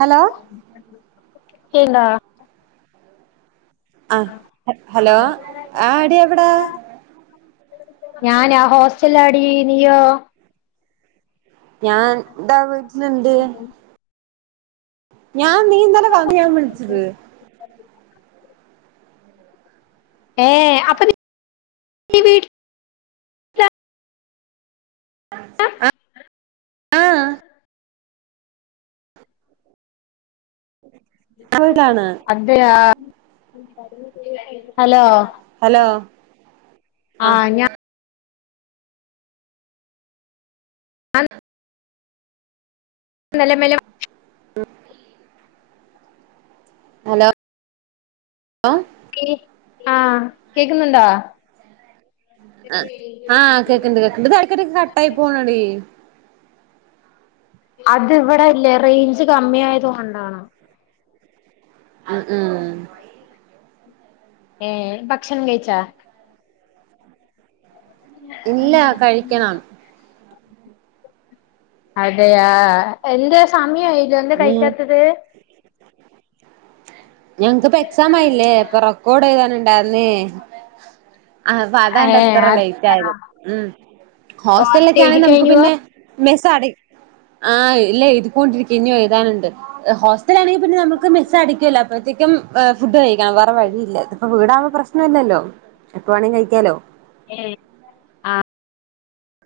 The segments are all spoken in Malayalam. ഹലോ ഇല്ല ആഹ് ഹലോ ആ എടി എവിടാ ഞാനാ ഹോസ്റ്റലിലാടി നീയോ? ഞാൻ എന്താ വീട്ടിലുണ്ട് ഞാൻ നീയിന്നലെ പറഞ്ഞാണ് വിളിച്ചത് [unintelligible] ഏ അവ [inaudible] [inaudible] [inaudible] ആഹ് ഞാൻ വീട്ടിലാണ് അതേയാ ഹലോ ഹലോ ആഹ് ഞാൻ നെലേം മെലും ആ [unintelligible] ഹലോ ആഹ് കേക്കുന്നുണ്ടോ ആഹ് കേക്കുന്നുണ്ട് കേക്കുണ്ട് ഇത് ഇടയ്ക്കിടയ്ക്ക് കട്ടായി പോണടീ അതിവിടില്ലേ റേഞ്ച് കമ്മി ആയത് കൊണ്ടാണ് അത് ഏഹ് ഭക്ഷണം കഴിച്ചോ ഇല്ല കഴിക്കണം അതെ ആഹ് എന്തേ സമയായില്ലെ എന്താ ഉം കഴിക്കാത്തത് ഞങ്ക്ക്പ്പൊ എക്സായില്ലേ അപ്പൊ റെക്കോഡെഴുതാൻ ഉണ്ടായിര്ന്ന് ആഹ് ഏ അതാണ്ടിത്ര അത് ആ ലെയ്റ്റായത് ഉം ഓ അങ്ങനെ ഹോസ്റ്റലിലൊക്കാണെ എഴുതി നമുക്ക് കഴിഞ്ഞുവോ പിന്നെ മെസ് അട ആഹ് ഇല്ല എഴ്തിക്കോണ്ടിരിക്കാ ഇഞ്ഞിയും എഴുതാനുണ്ട് ഹോസ് റ്റലാണെങ്കി പിന്നെ നമ്മക്ക് മെസടക്കൊല്ലോ അപ്പത്തേക്കും ആഹ് ഫുഡ് കഴിക്കണം വേറെ വഴിയില്ല ഇപ്പം വീടാകുമ്പം പ്രശ്നല്ലല്ലോ എപ്പ വേണെങ്കിലും കഴിക്കാലോ ഏയ്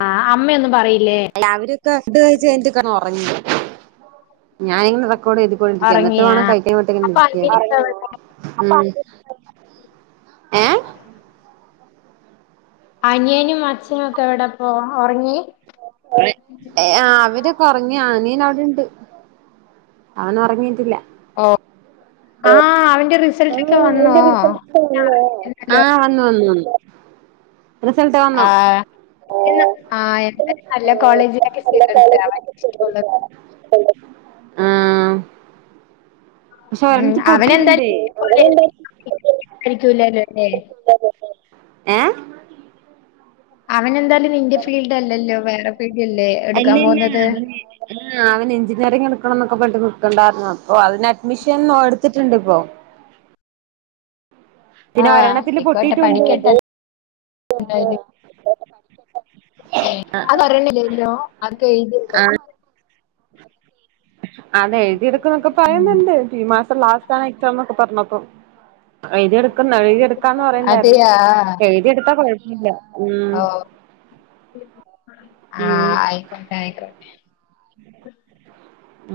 ആഹ് അമ്മയൊന്നും പറയില്ലേ രാവിലൊക്കെ ഫുഡ് കഴിച്ച്ഞ്ഞിട്ട് കെ ഒറങ്ങി ഞാൻ ഇങ്ങനെ റെക്കോഡ് എഴുതിക്കൊണ്ടിരിക്കാ ന്ന്ട്ട് ഒറങ്ങിയാ വാണം അപ്പൊ കഴിക്കാൻ അനിയനൊക്കെ എവിടെ [unintelligible] ഉം ഏഹ് അനിയനും അച്ഛനും ഒക്കെ എവടപ്പോ ഒറങ്ങി ഏഹ് അവരൊക്കെ ഒറങ്ങി അനിയൻ അവടെണ്ട് അവൻ ഒറങ്ങീട്ടില്ല ഓ ആഹ് അവന്റെ റിസൾട്ട് ഒക്കെ വന്നോ ല്ലോ ആഹ് വന്നു വന്നു റിസൾട്ട് വന്നോ ആഹ് ആഹ് എന്താലും നല്ല കോളേജിലൊക്കെ [unintelligible] ആഹ് പക്ഷെ ഉം ഒരെണ്ണത്തിന് പൊട്ടീട്ട്ണ്ടേ അവനെന്തായാലും ആയിരിക്കൂലല്ലോ അല്ലേ ഏഹ് അവനെന്തായാലും നിന്റെ ഫീൽഡല്ലല്ലോ വേറെ ഫീൽഡല്ലേ എടുക്കാൻ അല്ലല്ല പോന്നത് അവന് ആഹ് അവൻ എഞ്ചിനീയറിങ് എടുക്കണം ന്നൊക്കെ പറഞ്ഞ്ട്ട് നിക്ക്ണ്ടാർന്നു അപ്പൊ അതിന് അഡ്മിഷൻ എടുത്തിട്ട്ണ്ട് പ്പൊ പിന്നെ ആഹ് ഒരെണ്ണത്തില് അയ്ക്കോട്ടെ പൊട്ടിയിട്ടുണ്ട് പഠിക്കട്ടെ ന്തായാലും അതറിയണില്ലല്ലോ അതൊക്കെ എഴുതി [unintelligible] അതെഴുതിട്ക്കും ന്നൊക്കെ ഉം പറയ്ന്ന്ണ്ട് ഈ മാസം ലാസ്റ്റാണ് എക്സാം ന്നൊക്കെ പർഞ്ഞപ്പൊ എഴുതിട്ക്കും എഴുതിട്ക്കാന്ന് പറയ്ണ്ടാര്ന്നു അതെയാ എഴുതിട്ത്താ കൊഴപ്പല്ല ഓഹ് ഉം ആയി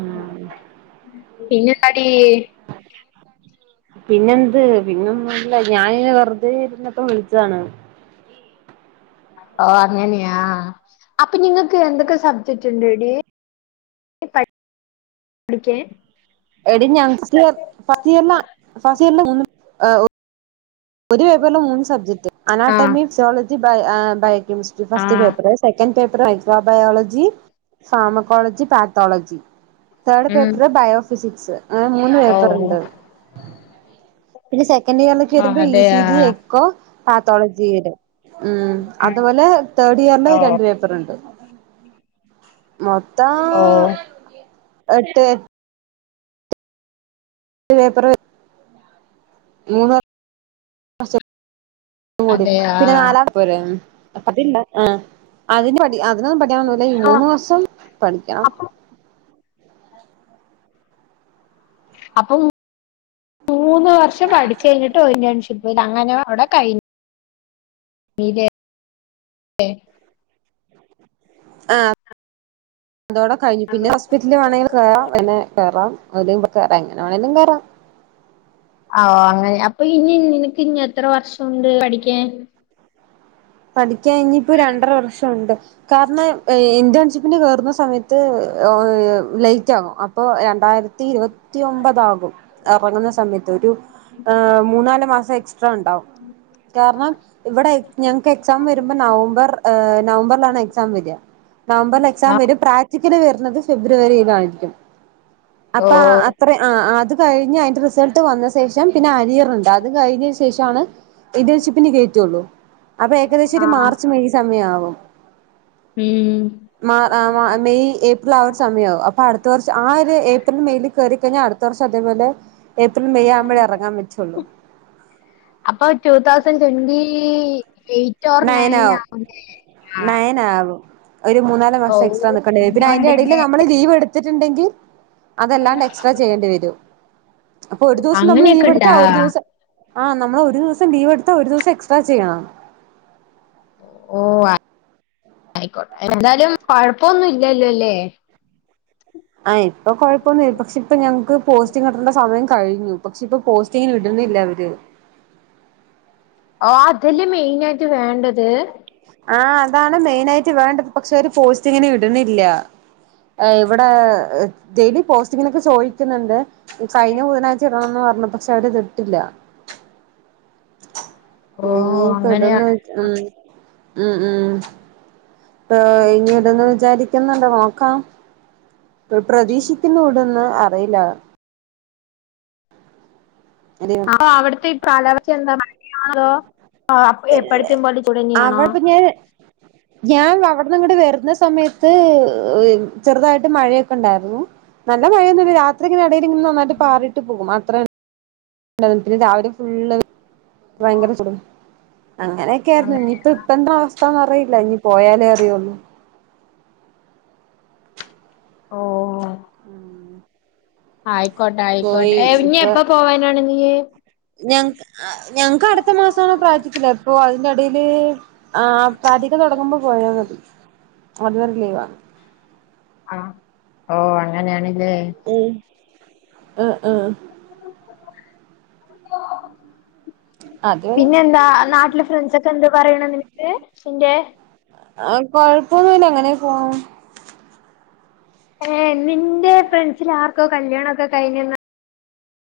ഉം പിന്നെന്താടി [inaudible] പിന്നെന്ത് പിന്നൊന്നുല്ല ഞാനിങ്ങനെ വെർതേ ഇരുന്നപ്പം വിളിച്ചതാണ് ഓഹ് അങ്ങനെയാ അപ്പ നിങ്ങക്ക് എന്തൊക്കെ സബ്ജക്ട് ണ്ടെടി [unintelligible] എടി ഞങ്ക്ക് ഫസ്റ്റ് [unintelligible] ഒരു പേപ്പറില് മൂന്ന് സബജക്ട് ആഹ് അനാട്ടമി, സുയോളജി, ബയോ ആഹ് ബയ് കെമിസ്ട്രി ഫസ്റ്റ് ആഹ് പേപ്പറ് സെക്കന്റ്‌ പേപ്പറ് അയ് [unintelligible] മബയോളജി, സാമക്കോളജി, പാത്തോളജി തേഡ് ഉം പേപ്പറ് ബയോഫിസിക്സ് അങ്ങനെ മൂന്ന് ഓ പേപ്പറ്ണ്ട് പിന്നെ സെക്കൻഡിയറിലേക്ക് ആ, വെരുമ്പോ ഇ സി അതെയാ ജി എക്കോ പാത്തോളജി വെരും ഉം അതുപോലെ തേഡിയറില് ഓ രണ്ട് പേപ്പറ്ണ്ട് മൊത്തം ഓഹ് എട്ട് ട്ട് പേപ്പറ് മൂന്ന് മാസം കൂടിം അതെയാ പിന്നെ നാലാ പോരെ അപ്പൊ പിന്നെ ആഹ് അതിന് പഠി അതിനൊന്നും പഠിക്കാൻ ഒന്നുല്ല ഈ ആഹ് മൂന്ന് മാസം പഠിക്കണം അപ്പൊ അപ്പം മൂന്ന് വർഷം പഠിച്ചു കഴിഞ്ഞിട്ട് ഇന്റേൺഷിപ്പ് അങ്ങനെ അവിടെ കഴിഞ്ഞ് മീത [unintelligible] ഏ ആഹ് അതോടെ കഴിഞ്ഞു പിന്നെ ഹസ്ബ- ന്റിന് വേണേ കേറാം പിന്നെ കേറാം അല്ലെ കേറാം എങ്ങനെ വേണെങ്കിലും കേറാം ആഹ് ഓഹ് അങ്ങനെ അപ്പൊ ഇനി നിനക്ക് ഇഞ്ഞ് എത്ര വർഷം ഉണ്ട് പഠിക്കാൻ പഠിക്കാൻ ഇനി ഇപ്പോ രണ്ടര വർഷം ഉണ്ട് കാരണം ഇന്റേൺഷിപ്പിന് കേറുന്ന സമയത്ത് ഓഹ് ലൈ- റ്റാകും അപ്പൊ രണ്ടായിരത്തി ഇരുപത്തിയൊമ്പതാകും ഇറങ്ങുന്ന സമയത്ത് ഒരു ആഹ് മൂന്നാല് മാസം എക്സ്ട്രാ ഉണ്ടാവും കാരണം ഇവിടെ ഞ - ങ്ങക്ക് എക്സാം വരുമ്പോ നവംബർ നവംബറിലാണ് എക്സാം വര നവംബറിൽ എക്സാം ആ, വരും പ്രാക്ടിക്കല് വരുന്നത് ഫെബ്രുവരിയില് ആയിരിക്കും ഓ അപ്പൊ അത്ര- ആഹ് അത് കഴിഞ്ഞ് അതിന്റെ റിസൾട്ട് വന്ന ശേഷം പിന്നെ അനിയർ ഉണ്ട് അത് കഴിഞ്ഞ ശേഷമാണ് ഇന്റേൺഷിപ്പിന് കേറ്റുള്ളൂ അപ്പൊ ഏകദേശം ഒരു ആഹ് മാർച്ച് മെയ് സമയാവും ഉം മാ ആഹ് മെയ് ഏ- പ്രിൽ ആഹ് ഒരു സമയമാവും അപ്പൊ അടുത്ത വർഷം ആഹ ഒരു ഏപ്രിൽ മെയിൽ കയറി കഴിഞ്ഞാൽ അടുത്ത വർഷം അതേപോലെ ഏപ്രിൽ മേയ് ആകുമ്പഴേ ഇറങ്ങാൻ പറ്റുള്ളൂ അപ്പൊ two thousand twenty eight or nine ആവുലേ നയൻ ആവും ഒരു മൂന്നാല് മാസം എക്സ്ട്രാ നിക്കണ്ടിവരും. പിന്നെ അതിന്റെ ഇടയിൽ നമ്മള് ലീവ് എടുത്തിട്ടുണ്ടെങ്കിൽ അതല്ലാണ്ട് എക്സ്ട്രാ ചെയ്യേണ്ടി വരും. അപ്പൊ ഒരു ദിവസം നമ്മള് അങ്ങനെയൊക്കെ ലീവെടുത്താ ഇണ്ടാ ഒരു ദിവസം ആഹ് നമ്മൾ ഒരു ദിവസം ലീവെടുത്ത ഒരു ദിവസം എക്സ്ട്രാ ചെയ്യണം ഓഹ് ആയിക്കോട്ടെ എന്തായാലും കൊഴപ്പൊന്നും ഇല്ലല്ലോ ല്ലേ ആഹ് ഇപ്പൊ കൊഴപ്പൊന്നില്ല പക്ഷെ ഇപ്പൊ ഞങ്ങക്ക് പോസ്റ്റിംഗ് കിട്ടേണ്ട സമയം കഴിഞ്ഞു പക്ഷെ ഇപ്പൊ പോസ്റ്റിങ്ന് ഇടുന്നില്ല അവര് ഓഹ് അതല്ലേ മെയിൻ ആയിട്ട് വേണ്ടത് ആഹ് അതാണ് മെയിനായിട്ട് വേണ്ടത്. പക്ഷെ ഓര് പോസ്റ്റിംഗിന് ഇടുന്നില്ല അഹ് ഇവിടെ ഡെയിലി പോസ്റ്റിങ്ങിനൊക്കെ ചോദിക്കുന്നുണ്ട് കഴിഞ്ഞ ബുധനാഴ്ച ഇടണംന്ന് പറഞ്ഞു പക്ഷെ അവര് അതിട്ടില്ല ഓ എനി ഇപ്പൊ ഇടുംന്ന് അങ്ങനെയാണ് ഉം ഉം ഉം. ആഹ്ഇനി ഇടുംന്ന് വിചാരിക്കുന്നുണ്ട്. നോക്കാം പ്രതീക്ഷിക്കുന്നു ഇടുംന്ന് അറിയില്ല അപ്പ അവിടുത്തെ ഈ കാലാവസ്ഥ എന്താ മഴയാണോ അതോ എപ്പഴത്തേ പോലെ ചൂടെന്നെയാണോ അവിടെപ്പ ഞാൻ ഞാൻ അവിടന്ന്ങ്ങട്ട് വരുന്ന സമയത്ത് ചെറുതായിട്ട് മഴയൊക്കെ ഉണ്ടായിരുന്നു നല്ല മഴയൊനുല്ല രാത്രിങ്ങനെ ഇടയിൽ ഇങ്ങനെ നന്നായിട്ട് പാറിയിട്ട് പോകും അത്രത- ന്നെ പിന്നെ രാവിലെ ഫുള്ള് ഭയങ്കര ചൂടും അങ്ങനെയൊക്കെയായിരുന്നു ഇനിയിപ്പോ അങ്ങനെയാ ഇപ്പ എന്താ അവസ്ഥന്ന് അറിയില്ല ഇനി പോയാലേ അറിയുള്ളു ഓഹ് മ് ആയിക്കോട്ടെ ആയിക്കോട്ടെ ഇനി എപ്പ പോവാനാണ് നീയ് ഞങ്ങ ഞങ്ങക്ക് അടുത്ത മാസാണ് പ്രാക്റ്റിക്കല് ഇപ്പൊ അതിന്റെടയില് ആഹ് പ്രാക്റ്റിക്കൽ തുടങ്ങുമ്പോ പോയ മതി അതുവരെ ലീവാണ്. ആഹ് ഓഹ് അങ്ങനെയാണ്ല്ലേ ഉം അ ആഹ് അത് പിന്നെന്താ നാട്ടിലെ ഫ്രണ്ട്സ്‌ ഒക്കെ എന്ത് പറയ്ണ് നിനക്ക് നിന്റെ ആഹ് കൊഴപ്പൊന്നുല്ല അങ്ങനേ പോണ് ഏഹ് നിന്റെ ഫ്രണ്ട്സ്‌ല് ആർക്കോ കല്യാണൊക്കെ കഴിഞ്ഞ്ന്ന്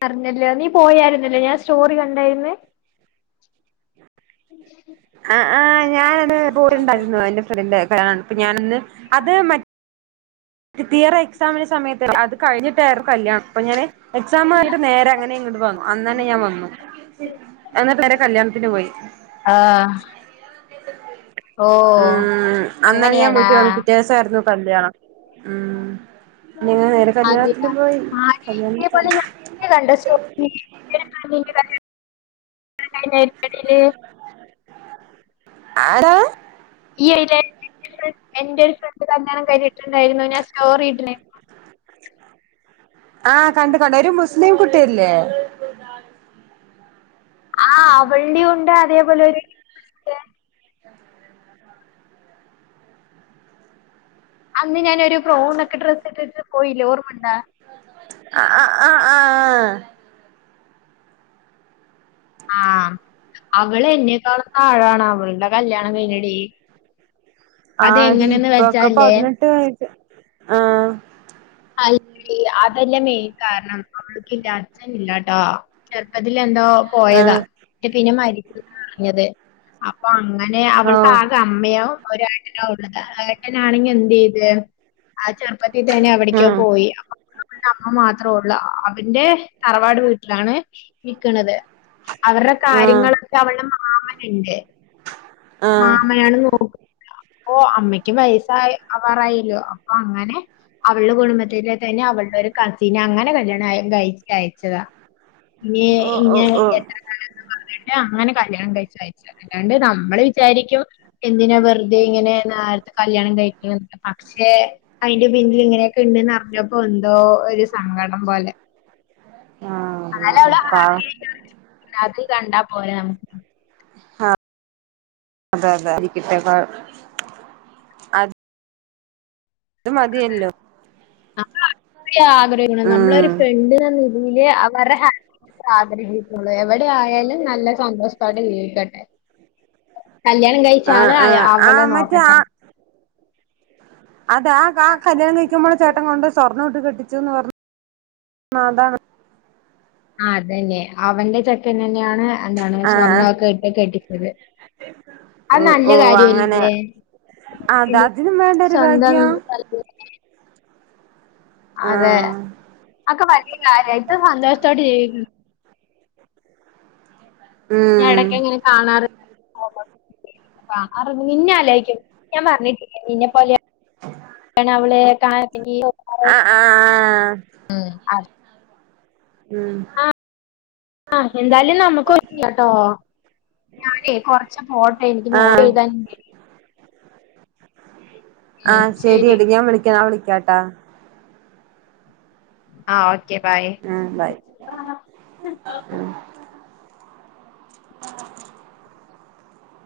അറിഞ്ഞില്ലേ നീ പോയായിരുന്നല്ലോ ഞാൻ സ്റ്റോറി കണ്ടായിരുന്ന് [unintelligible] ആഹ് ആഹ് ഞാനത് പോയിണ്ടായിരുന്നു എന്റെ ഫ്രണ്ട് ഇപ്പ ഞാൻ ഇന്ന് അത്‌ തിയറി എക്സാമിന്റെ സമയത്ത് അതുകഴിഞ്ഞട്ടായിരുന്നു കല്യാണം, അപ്പോ ഞാൻ എക്സാമ് കഴിഞ്ഞിട്ടു നേരെ അങ്ങനെ ഇങ്ങട്ട് വന്നു അന്നന്നെ ഞാൻ വന്നു എന്നിട്ട് നേരെ കല്യാണത്തിനു പോയി ആഹ് ഓഹ് അങ്ങനെയാണാ വച്ചായിരുന്നു കല്യാണം ഉം അങ്ങനെ നേരെ അതെ കല്യാണത്തിന് പോയി ആടി കല്യാണത്തിനു ഇതേപോലെ പോയിട്ട് [inaudible] ആരാ ഈയിടെ എന്റെ ഒരു ഫ്രണ്ട് കല്യാണം കഴിഞ്ഞിട്ടുണ്ടായിരുന്നു ഞാൻ സ്റ്റോറിയിട്ടെ ആഹ് കണ്ടു കണ്ടു ഒരു മുസ്ലിം കുട്ടിയല്ലേ ആഹ് അവള്ന്റേം ഇണ്ട് അതേപോലെ ഒരു അന്ന് ഞാനൊരു ബ്രൗണൊക്കെ ഡ്രസ്സിട്ടിട്ടു പോയില്ലേ ഓർമ്മണ്ടാ ആഹ് ആഹ് ആഹ് ആഹ് ആഹ് അവളെന്നെക്കാളും താഴാണ് അവൾടെ കല്യാണം കഴിഞ്ഞെടി ആടി അതെങ്ങനെന്ന് ഇപ്പ ഒക്ക വെച്ചാല്ലേ പതിനെട്ടു വയസ്സ് ആഹ് ഇല്ല അതല്ല മെയിൻ കാരണം അവൾക്കില്ലേ അച്ഛനില്ലാട്ടോ ചെറുപ്പത്തിലെന്തോ പോയതാ ആഹ് പിന്നെ മരിച്ചെന്നാ അറിഞ്ഞത് അപ്പൊ അങ്ങനെ ആഹ് അവൾക്കാകെ അമ്മയോ ഒരേട്ടനാ ഉള്ളത് ആ ഏട്ടനാണെങ്കിലെന്തു ചെയ്ത് ആ ചെറുപ്പത്തിൽ തന്നെ എവിട്ക്കോ ആഹ് പോയി അപ്പൊ അവളുടെ അമ്മ മാത്ര ഉള്ളൂ അവന്റെ തറവാട് വീട്ടിലാണ് നിക്ക്ണത് അവരുടെ ആഹ് കാര്യങ്ങളൊക്കെ അവളുടെ മാമനുണ്ട് ആഹ് മാമനാണ് നോക്കുക ഇപ്പോ അമ്മയ്ക്കും വയസായി ആവാറയല്ലോ അപ്പൊ അങ്ങനെ അവളുടെ കുടുംബത്തിന്റെ പിന്നെയവളുടെ ഒരു കസീനെ അങ്ങനെ കല്യാണം കഴി കഴിച്ചതാ ഓ ഓ ഇനിയിങ്ങനെ ഓ എത്ര നാളെന്നും പറഞ്ഞിട്ട് അങ്ങനെ കല്യാണം കഴിച്ചയച്ച് അല്ലാണ്ട് നമ്മള് വിചാരിക്കും എന്തിനാ വെറുതെ ഇങ്ങനെ നേരത്തെ കല്യാണം കഴിക്കണത് പക്ഷേ അയിന്റെ പിന്നിലിങ്ങനെയൊക്കെ ഇണ്ട്ന്ന് അറിഞ്ഞപ്പോ ഇപ്പം എന്തോ ഒരു സങ്കടം പോലെ ആഹ് അതെ അതെ പാവം അതുകണ്ടാ പോരേ നമുക്ക് ആഹ് അതെ അതെ [inaudible] അതു മതിയല്ലോ നമ്മൾക്കൊരാഗ്രഹമില്ല ഉം നമ്മളൊരു ഫ്രണ്ടിനെനി ഇല്ലേ അവരെ ഹാപ്പിനെസ് ആഗ്രഹി ഉം എവിടെ ആയായാലും നല്ല സന്തോഷത്തോടെ ജീവിക്കട്ടെ കല്യാണം ആഹ് കഴിച്ചയാള് ആഹ് അവളെ ആഹ് മറ്റേ നോക്കട്ടെ അതെ ആഹ് ആഹ് കല്യാണം കഴിക്കുമ്പോൾ ചേട്ടൻ കൊണ്ടെ സ്വർണ്ണമിട്ട് കെട്ടിച്ചെന്നു പറഞ്ഞു അതാണ് ആഹ് അതന്നെ അവന്റെ ചെക്കൻ തന്നെയാണ് എന്താണ് ആഹ് സ്വർണ്ണമൊക്കെയിട്ട് കെട്ടിച്ചത് ഓ അതു നല്ല ഓ അങ്ങനെ കാര്യല്ലേ അത അതിനും വേണ്ട ഒരു സ്വന്തം ഭാഗ്യം കല്യാ അതെ ആഹ് അതൊക്കെ വലിയ കാര്യ സന്തോഷത്തോടെ ജീവിക്കുന്നു ഉം ഇടക്കിങ്ങനെ കാണാറുണ്ട് പോകുമ്പോം അപ്പ, ആറു.. പിന്നെ ആലോചിക്കും ഞാൻ പറഞ്ഞിട്ടില്ലേ നിന്നെ പോലെയാ ആഹ് ആഹ് [unintelligible] ഉം ആഹ്, ആ എന്തായാലും നമുക്കുമുണ്ടല്ലോ ഓ ഞാനേ കൊറച്ചുപോട്ടെ ആഹ് എനിക്കുനോട്ടെഴുതാനുണ്ട് ആഹ് ശരി ശരിയെടീ ഞാൻവിളിക്കാം നാളെ വിളിക്കാട്ടോ ആഹ് ഓക്കെ ബായ് ആ ബൈ ആ